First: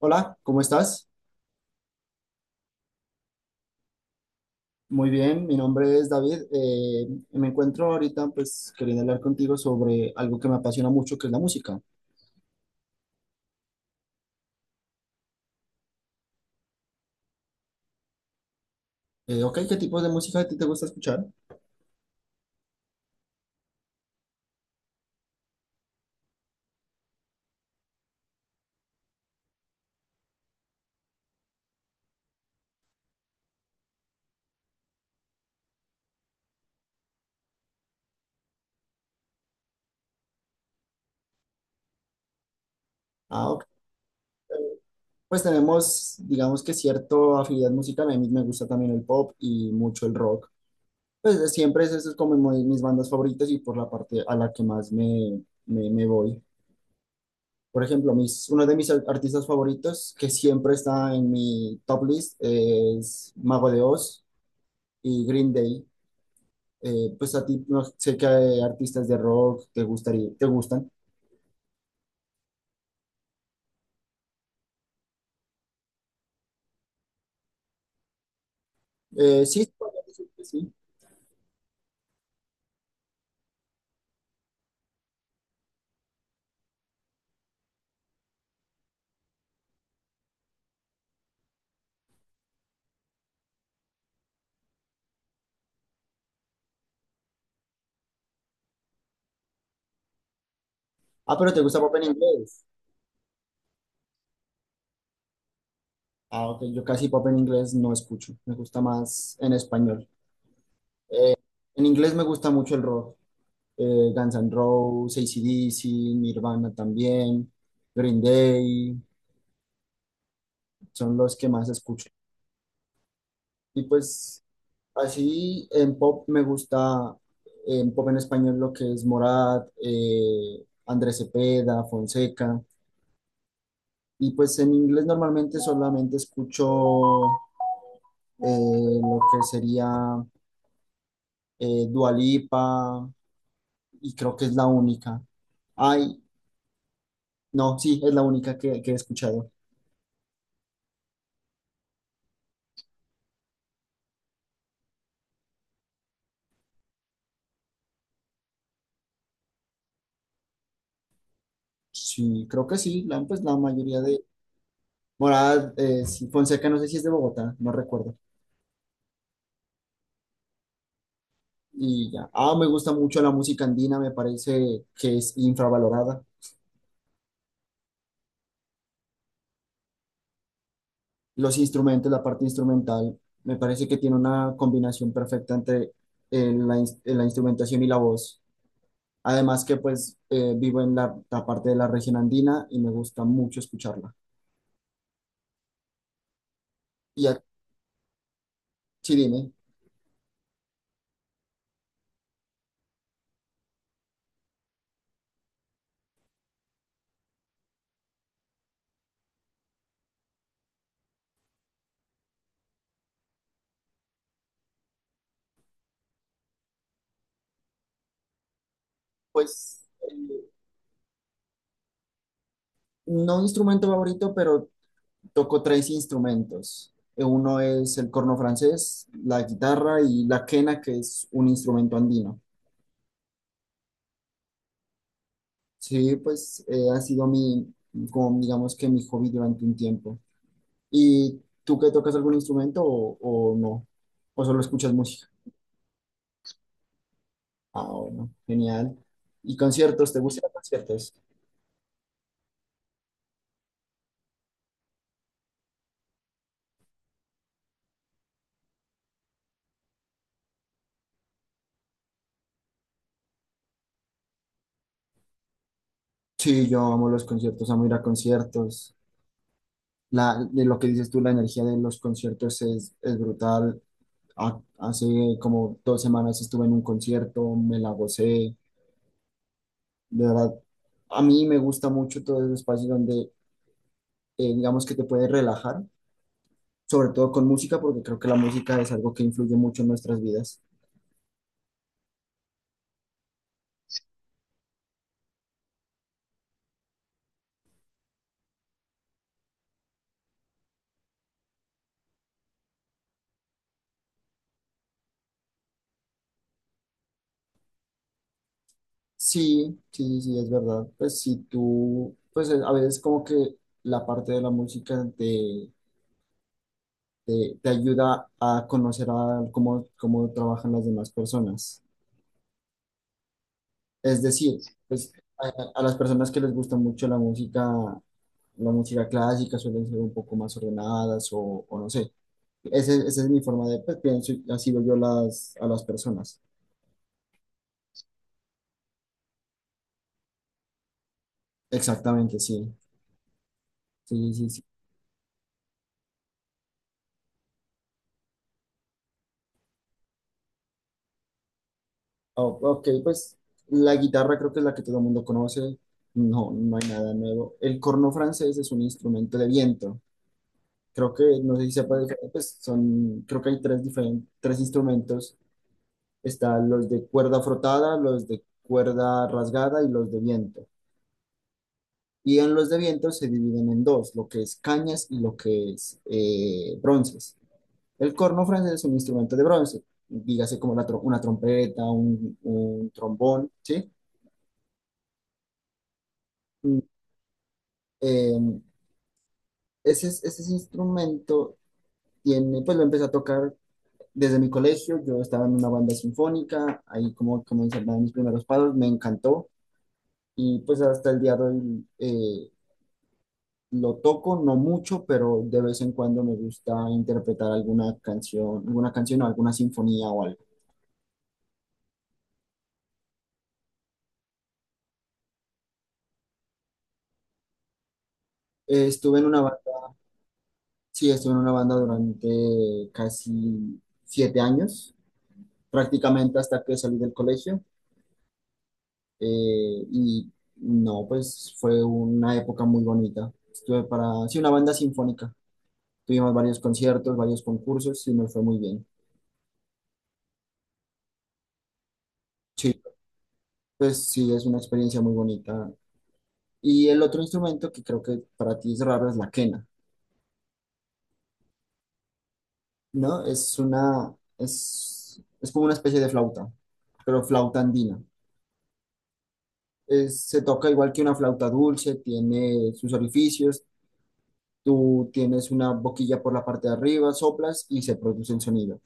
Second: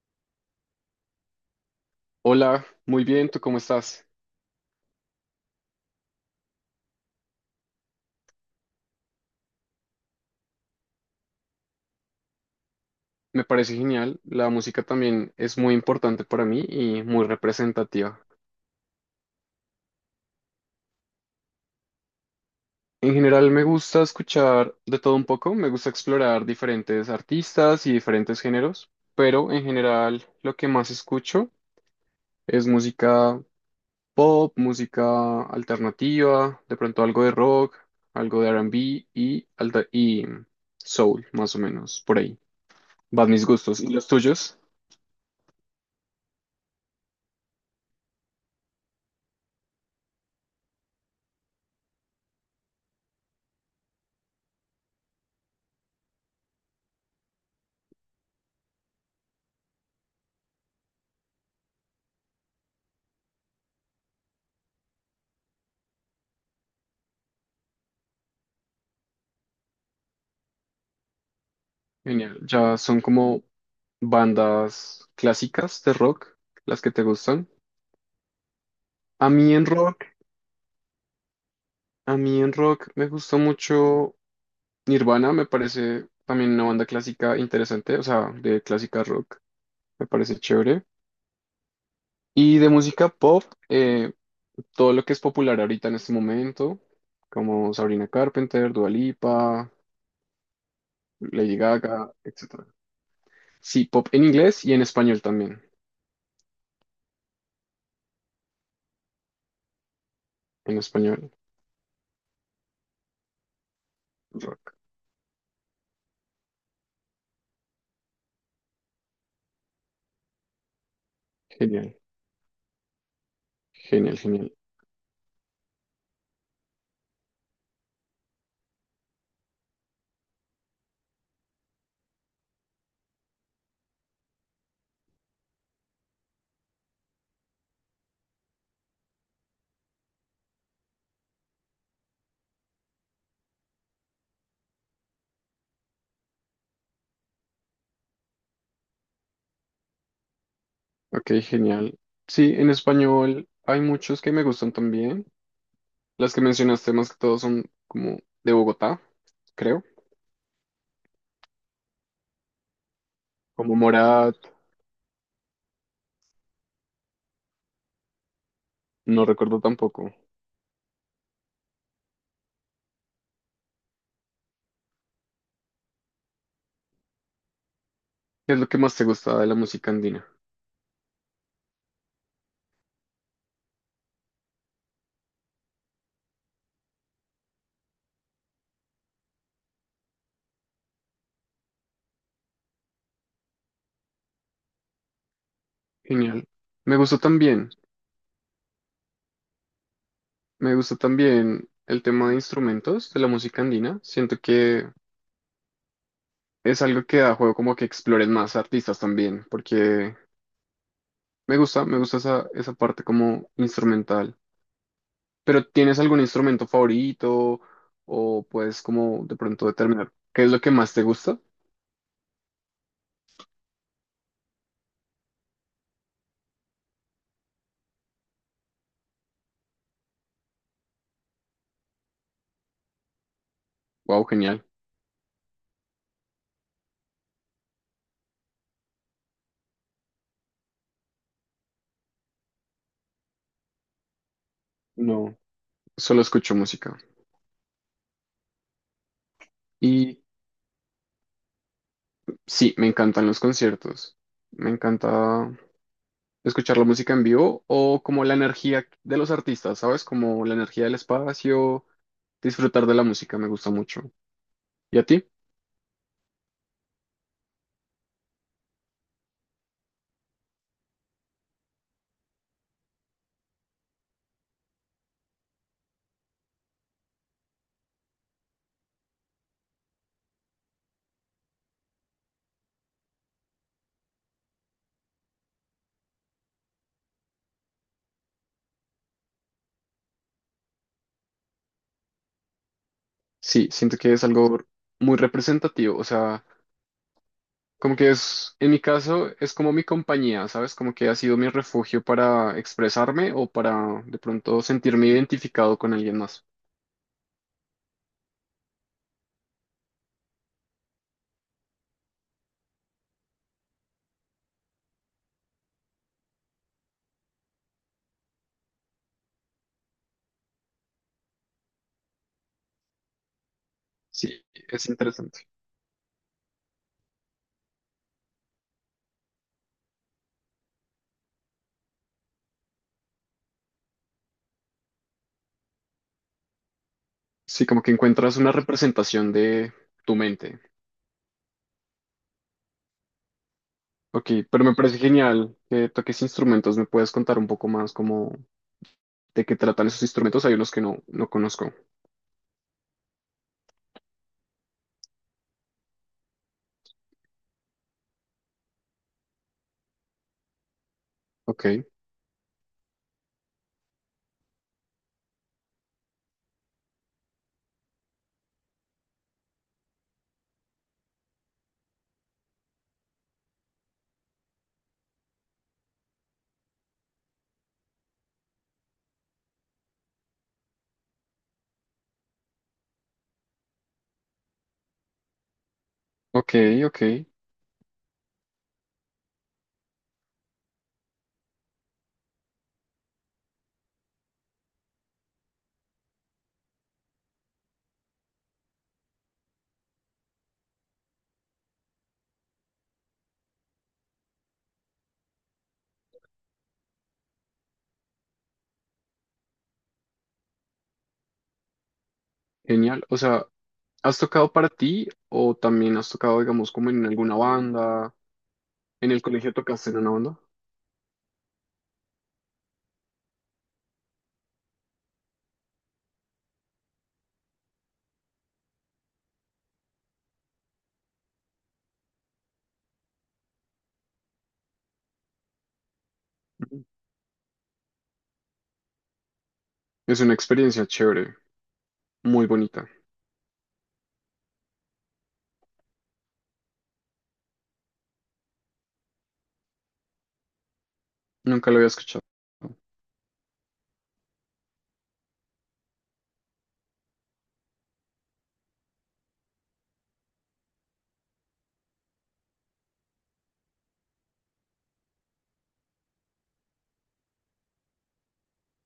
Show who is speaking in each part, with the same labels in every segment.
Speaker 1: Hola, ¿cómo estás?
Speaker 2: Hola, muy bien, ¿tú cómo estás?
Speaker 1: Muy bien, mi nombre es David. Me encuentro ahorita, pues, queriendo hablar contigo sobre algo que me apasiona mucho, que es la música.
Speaker 2: Me parece genial, la música también es muy importante para mí y muy representativa.
Speaker 1: Ok, ¿qué tipos de música a ti te gusta escuchar?
Speaker 2: En general me gusta escuchar de todo un poco, me gusta explorar diferentes artistas y diferentes géneros, pero en general lo que más escucho es música pop, música alternativa, de pronto algo de rock, algo de R&B y, y soul, más o menos, por ahí. Van mis
Speaker 1: Ah, ok.
Speaker 2: gustos. ¿Y los tuyos?
Speaker 1: Pues tenemos, digamos, que cierta afinidad musical. A mí me gusta también el pop y mucho el rock. Pues de siempre es, eso es como mis bandas favoritas y por la parte a la que más me voy. Por ejemplo, uno de mis artistas favoritos, que siempre está en mi top list, es Mago de Oz y Green Day. Pues a ti no sé qué artistas de rock te gustan.
Speaker 2: Genial. Ya son como bandas clásicas de rock las que te gustan. A mí
Speaker 1: Sí,
Speaker 2: en
Speaker 1: sí, podría
Speaker 2: rock,
Speaker 1: decir que sí.
Speaker 2: a mí en rock me gustó mucho Nirvana, me parece también una banda clásica interesante, o sea, de clásica rock, me parece chévere. Y de música pop, eh, todo lo que es popular ahorita en este momento, como Sabrina Carpenter, Dua Lipa,
Speaker 1: Ah, pero
Speaker 2: Lady
Speaker 1: te gusta pop en
Speaker 2: Gaga,
Speaker 1: inglés.
Speaker 2: etcétera. Sí, pop en inglés y en español también.
Speaker 1: Ah, ok, yo casi pop en inglés no escucho, me gusta más en español.
Speaker 2: En español,
Speaker 1: En inglés me gusta mucho el rock, Guns N'
Speaker 2: rock.
Speaker 1: Roses, AC/DC, Nirvana también, Green Day, son los que más
Speaker 2: Genial.
Speaker 1: escucho. Y
Speaker 2: Genial,
Speaker 1: pues
Speaker 2: genial.
Speaker 1: así en pop me gusta, en pop en español lo que es Morat, Andrés Cepeda, Fonseca. Y pues en inglés normalmente solamente escucho lo que sería Dua Lipa, y creo que es la única. Ay, no, sí, es la única que he escuchado.
Speaker 2: Ok, genial. Sí, en español hay muchos que me gustan también. Las que mencionaste más que todos son como de Bogotá, creo.
Speaker 1: Sí, creo que sí, pues la
Speaker 2: Como
Speaker 1: mayoría de...
Speaker 2: Morat,
Speaker 1: Morada, sí, Fonseca, no sé si es de Bogotá, no recuerdo.
Speaker 2: no recuerdo tampoco.
Speaker 1: Y ya. Ah, me gusta mucho la música andina, me parece que es infravalorada.
Speaker 2: ¿Qué es lo que más te gusta de la música andina?
Speaker 1: Los instrumentos, la parte instrumental, me parece que tiene una combinación perfecta entre la instrumentación y la voz. Además que pues vivo en la parte de la región andina y me gusta mucho escucharla.
Speaker 2: Genial. Me gustó
Speaker 1: Y a
Speaker 2: también,
Speaker 1: Sí, dime,
Speaker 2: me gustó también el tema de instrumentos de la música andina. Siento que es algo que da juego como que exploren más artistas también, porque me gusta esa, esa parte como instrumental. ¿Pero tienes algún instrumento favorito o puedes como de pronto
Speaker 1: pues
Speaker 2: determinar qué es lo que más te gusta?
Speaker 1: no instrumento favorito, pero toco 3 instrumentos. Uno es el corno francés, la guitarra y la quena, que es un instrumento andino.
Speaker 2: Wow, genial.
Speaker 1: Sí, pues ha sido mi, como digamos que mi hobby durante un tiempo. ¿Y tú que tocas algún instrumento o no? ¿O solo escuchas música?
Speaker 2: No, solo escucho música.
Speaker 1: Ah, bueno, genial. ¿Y conciertos? ¿Te
Speaker 2: Y
Speaker 1: gustan los conciertos?
Speaker 2: sí, me encantan los conciertos. Me encanta escuchar la música en vivo o como la energía de los artistas, ¿sabes? Como la energía del espacio, disfrutar de la música me gusta mucho. ¿Y a ti?
Speaker 1: Sí, yo amo los conciertos, amo ir a conciertos. La, de lo que dices tú, la energía de los conciertos es brutal. Hace como 2 semanas estuve en un concierto, me la gocé. De verdad, a mí me gusta mucho todo ese espacio donde, digamos que te puedes relajar, sobre todo con música, porque creo que la música es algo que influye mucho en nuestras vidas.
Speaker 2: Sí, siento que es algo muy representativo. O sea, como que es, en mi caso, es como mi compañía, ¿sabes? Como que ha sido mi refugio para expresarme o para de pronto sentirme identificado con alguien más.
Speaker 1: Sí, sí, sí, es verdad. Pues si tú, pues a veces como que la parte de la música te ayuda a conocer a cómo trabajan las demás personas. Es
Speaker 2: Sí,
Speaker 1: decir,
Speaker 2: es
Speaker 1: pues
Speaker 2: interesante.
Speaker 1: a, a las personas que les gusta mucho la música clásica suelen ser un poco más ordenadas o no sé. Esa es mi forma de, pues pienso, y así veo yo a las personas.
Speaker 2: Sí, como que encuentras una representación de tu mente.
Speaker 1: Exactamente, sí.
Speaker 2: Ok,
Speaker 1: Sí, sí,
Speaker 2: pero
Speaker 1: sí.
Speaker 2: me parece genial que toques instrumentos. ¿Me puedes contar un poco más como de qué tratan esos instrumentos? Hay unos que no conozco.
Speaker 1: Oh, ok, pues la guitarra creo que es la que todo el mundo conoce. No, no hay nada nuevo. El corno francés es un instrumento de viento. Creo que, no
Speaker 2: Ok,
Speaker 1: sé si sepa, pues son, creo que hay 3 diferentes, 3 instrumentos. Están los de cuerda frotada, los de cuerda rasgada y los de viento. Y en los de viento se dividen en dos, lo que es cañas y lo que es bronces. El corno francés es un instrumento de bronce, dígase como una trompeta, un trombón, ¿sí?
Speaker 2: ok,
Speaker 1: Mm,
Speaker 2: ok.
Speaker 1: eh, Ese, ese instrumento tiene, pues lo empecé a tocar desde mi colegio, yo estaba en una banda sinfónica, ahí como comencé a dar mis primeros pasos, me encantó y pues hasta el día de hoy lo toco, no mucho, pero de vez en cuando me gusta interpretar alguna canción o alguna sinfonía o algo.
Speaker 2: Genial. O sea, ¿has tocado para ti o también has tocado, digamos, como en alguna banda? ¿En
Speaker 1: Estuve
Speaker 2: el
Speaker 1: en una,
Speaker 2: colegio
Speaker 1: ba-
Speaker 2: tocaste en una banda?
Speaker 1: Sí, estuve en una banda durante casi 7 años, prácticamente hasta que salí del colegio y no, pues fue una época muy bonita. Estuve para, sí, una banda sinfónica. Tuvimos varios
Speaker 2: Ujú.
Speaker 1: conciertos, varios concursos y nos fue muy bien.
Speaker 2: Es una experiencia chévere, muy
Speaker 1: Sí,
Speaker 2: bonita.
Speaker 1: pues sí, es una experiencia muy bonita. Y el otro instrumento que creo que para ti es raro es la quena,
Speaker 2: Nunca lo había escuchado.
Speaker 1: ¿no? Es una, es como una especie de flauta, pero flauta andina. Se toca igual que una flauta dulce, tiene sus orificios, tú tienes una boquilla por la parte de arriba, soplas y se produce el sonido.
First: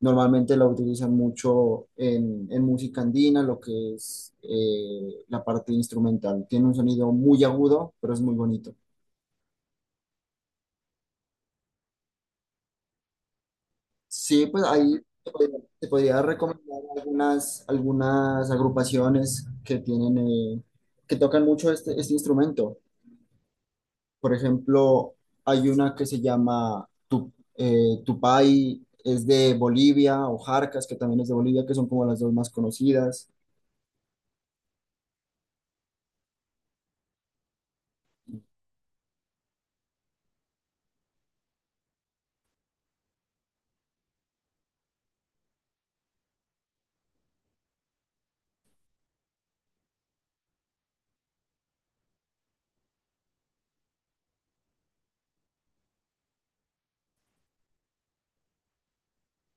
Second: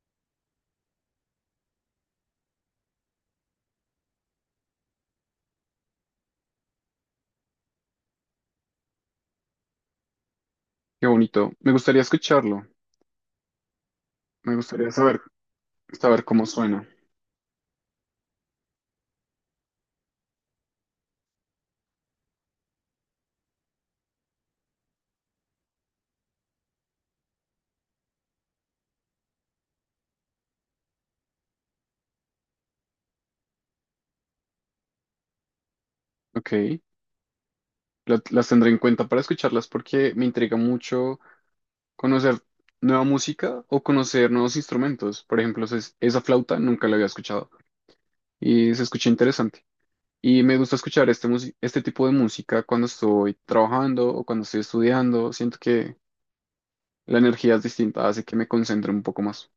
Speaker 1: Normalmente la utilizan mucho en música andina, lo que es la parte instrumental. Tiene un sonido muy agudo, pero es muy bonito.
Speaker 2: Qué bonito. Me gustaría escucharlo.
Speaker 1: Sí,
Speaker 2: Me
Speaker 1: pues
Speaker 2: gustaría
Speaker 1: ahí
Speaker 2: saber,
Speaker 1: te podría
Speaker 2: saber cómo
Speaker 1: recomendar
Speaker 2: suena.
Speaker 1: algunas, algunas agrupaciones que tienen, que tocan mucho este, este instrumento. Por ejemplo, hay una que se llama Tupai, es de Bolivia, o Jarcas, que también es de Bolivia, que son como las dos más conocidas.
Speaker 2: Ok, la- las tendré en cuenta para escucharlas porque me intriga mucho conocer nueva música o conocer nuevos instrumentos. Por ejemplo, esa flauta nunca la había escuchado y se escucha interesante. Y me gusta escuchar este tipo de música cuando estoy trabajando o cuando estoy estudiando. Siento que la energía es distinta, hace que me concentre un poco más.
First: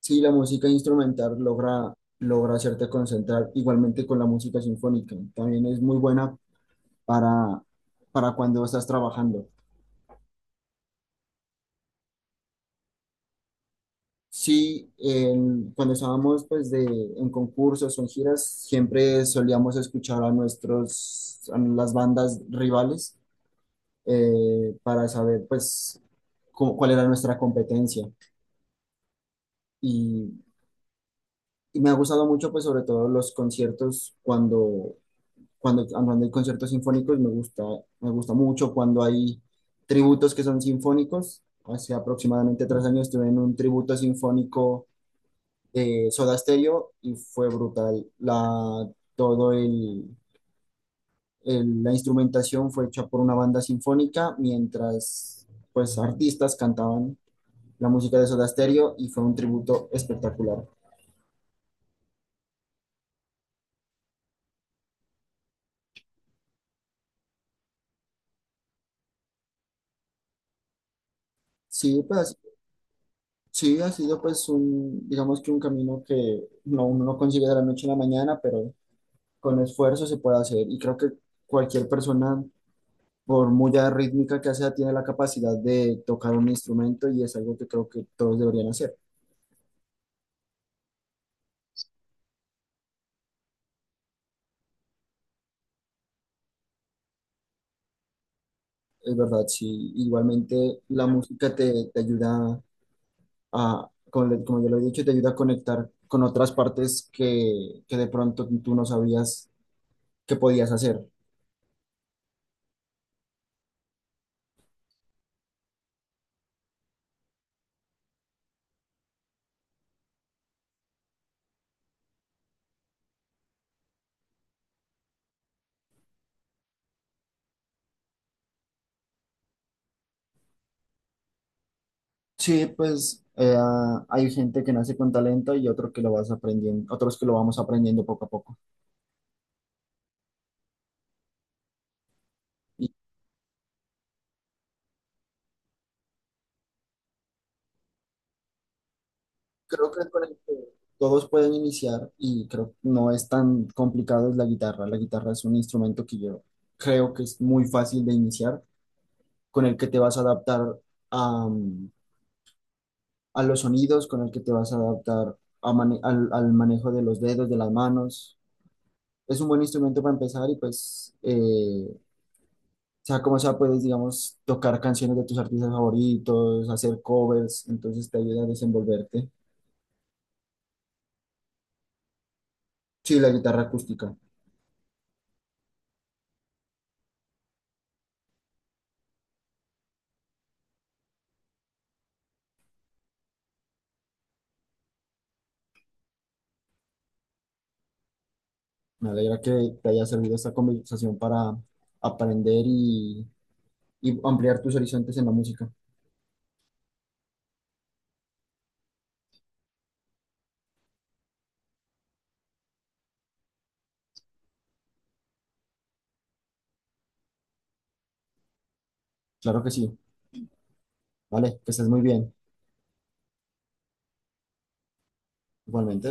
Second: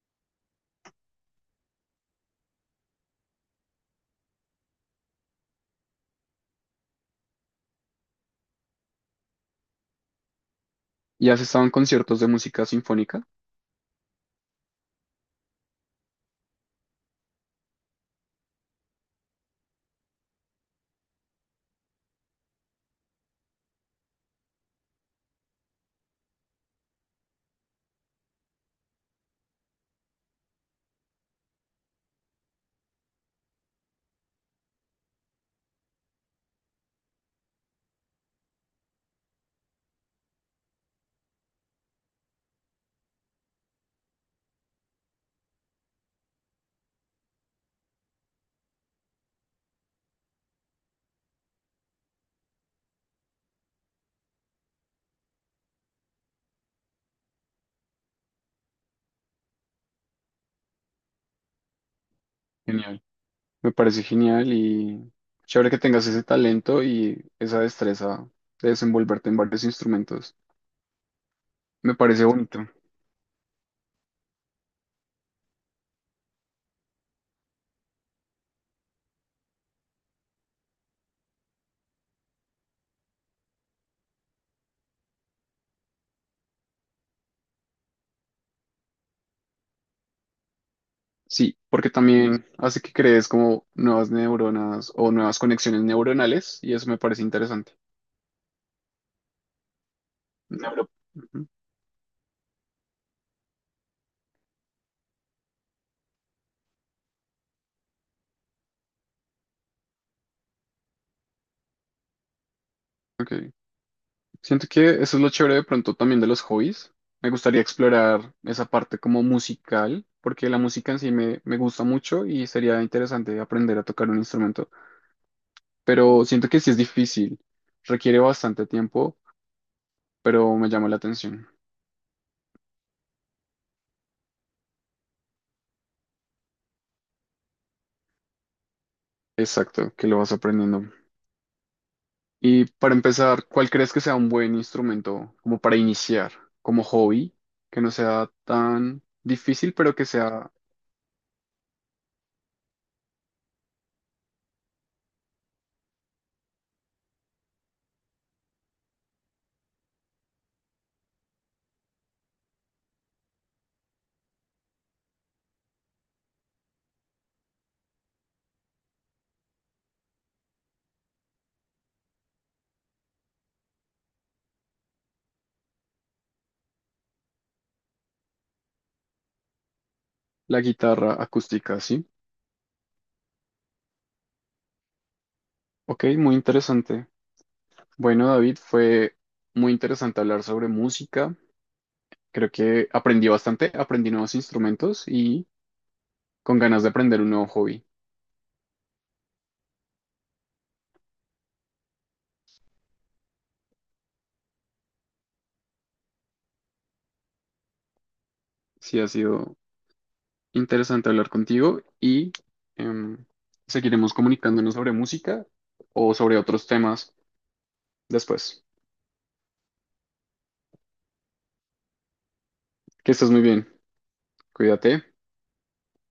Speaker 1: Sí, la música instrumental logra hacerte concentrar igualmente con la música sinfónica. También es muy buena para, para cuando estás trabajando.
Speaker 2: ¿Y has estado en conciertos de música sinfónica?
Speaker 1: Sí, cuando estábamos pues de, en concursos o en giras, siempre solíamos escuchar a nuestros, a las bandas rivales para saber pues cuál era nuestra competencia. Y, y me ha gustado mucho pues sobre todo los conciertos cuando cuando hay conciertos sinfónicos me gusta mucho cuando hay tributos que son sinfónicos. Hace aproximadamente 3 años estuve en un tributo sinfónico de Soda Stereo y fue brutal. La, todo el, la instrumentación fue hecha por una banda sinfónica mientras pues artistas cantaban la música de Soda Stereo y fue un tributo espectacular.
Speaker 2: Genial. Me parece genial y chévere que tengas ese talento y esa destreza de desenvolverte en varios instrumentos. Me
Speaker 1: Sí,
Speaker 2: parece
Speaker 1: pues
Speaker 2: bonito.
Speaker 1: sí, ha sido pues un, digamos que un camino que no, uno no consigue de la noche a la mañana, pero con esfuerzo se puede hacer y creo que cualquier persona, por muy rítmica que sea, tiene la capacidad de tocar un instrumento y es algo que creo que todos deberían hacer.
Speaker 2: Sí, porque también hace que crees como nuevas neuronas o nuevas conexiones neuronales y eso me parece interesante.
Speaker 1: Es verdad, sí. Igualmente
Speaker 2: Neuro.
Speaker 1: la
Speaker 2: Ujú.
Speaker 1: música te ayuda como ya lo he dicho, te ayuda a conectar con otras partes que de pronto tú no sabías que podías hacer.
Speaker 2: Ok. Siento que eso es lo chévere de pronto también de los hobbies. Me gustaría explorar esa parte como musical, porque la música en sí me gusta mucho y sería interesante aprender a tocar un instrumento. Pero siento que sí es difícil, requiere bastante tiempo, pero me llama la atención.
Speaker 1: Sí, pues hay gente que nace con talento y otro que lo vas aprendiendo, otros que lo vamos aprendiendo poco a poco.
Speaker 2: Exacto, que lo vas aprendiendo. Y para empezar, ¿cuál crees que sea un buen instrumento como para iniciar, como hobby, que no sea tan difícil,
Speaker 1: Creo
Speaker 2: pero que
Speaker 1: que con el
Speaker 2: sea
Speaker 1: que todos pueden iniciar y creo que no es tan complicado es la guitarra. La guitarra es un instrumento que yo creo que es muy fácil de iniciar, con el que te vas a adaptar a, mm, a los sonidos, con el que te vas a adaptar a al manejo de los dedos, de las manos. Es un buen instrumento para empezar y pues, sea como sea, puedes, digamos, tocar canciones de tus artistas favoritos, hacer covers, entonces te ayuda a desenvolverte.
Speaker 2: la guitarra acústica, ¿sí?
Speaker 1: Sí, la guitarra acústica.
Speaker 2: Ok, muy interesante. Bueno, David, fue muy interesante hablar sobre música. Creo que aprendí bastante, aprendí nuevos instrumentos y con ganas de aprender un nuevo hobby.
Speaker 1: Me alegra que te haya servido esta conversación para aprender y ampliar tus horizontes en la música.
Speaker 2: Sí, ha sido interesante hablar contigo y em, seguiremos comunicándonos sobre música o sobre otros temas después.
Speaker 1: Claro que sí. Vale, que estés muy bien.
Speaker 2: Que estés muy bien, cuídate.
Speaker 1: Igualmente.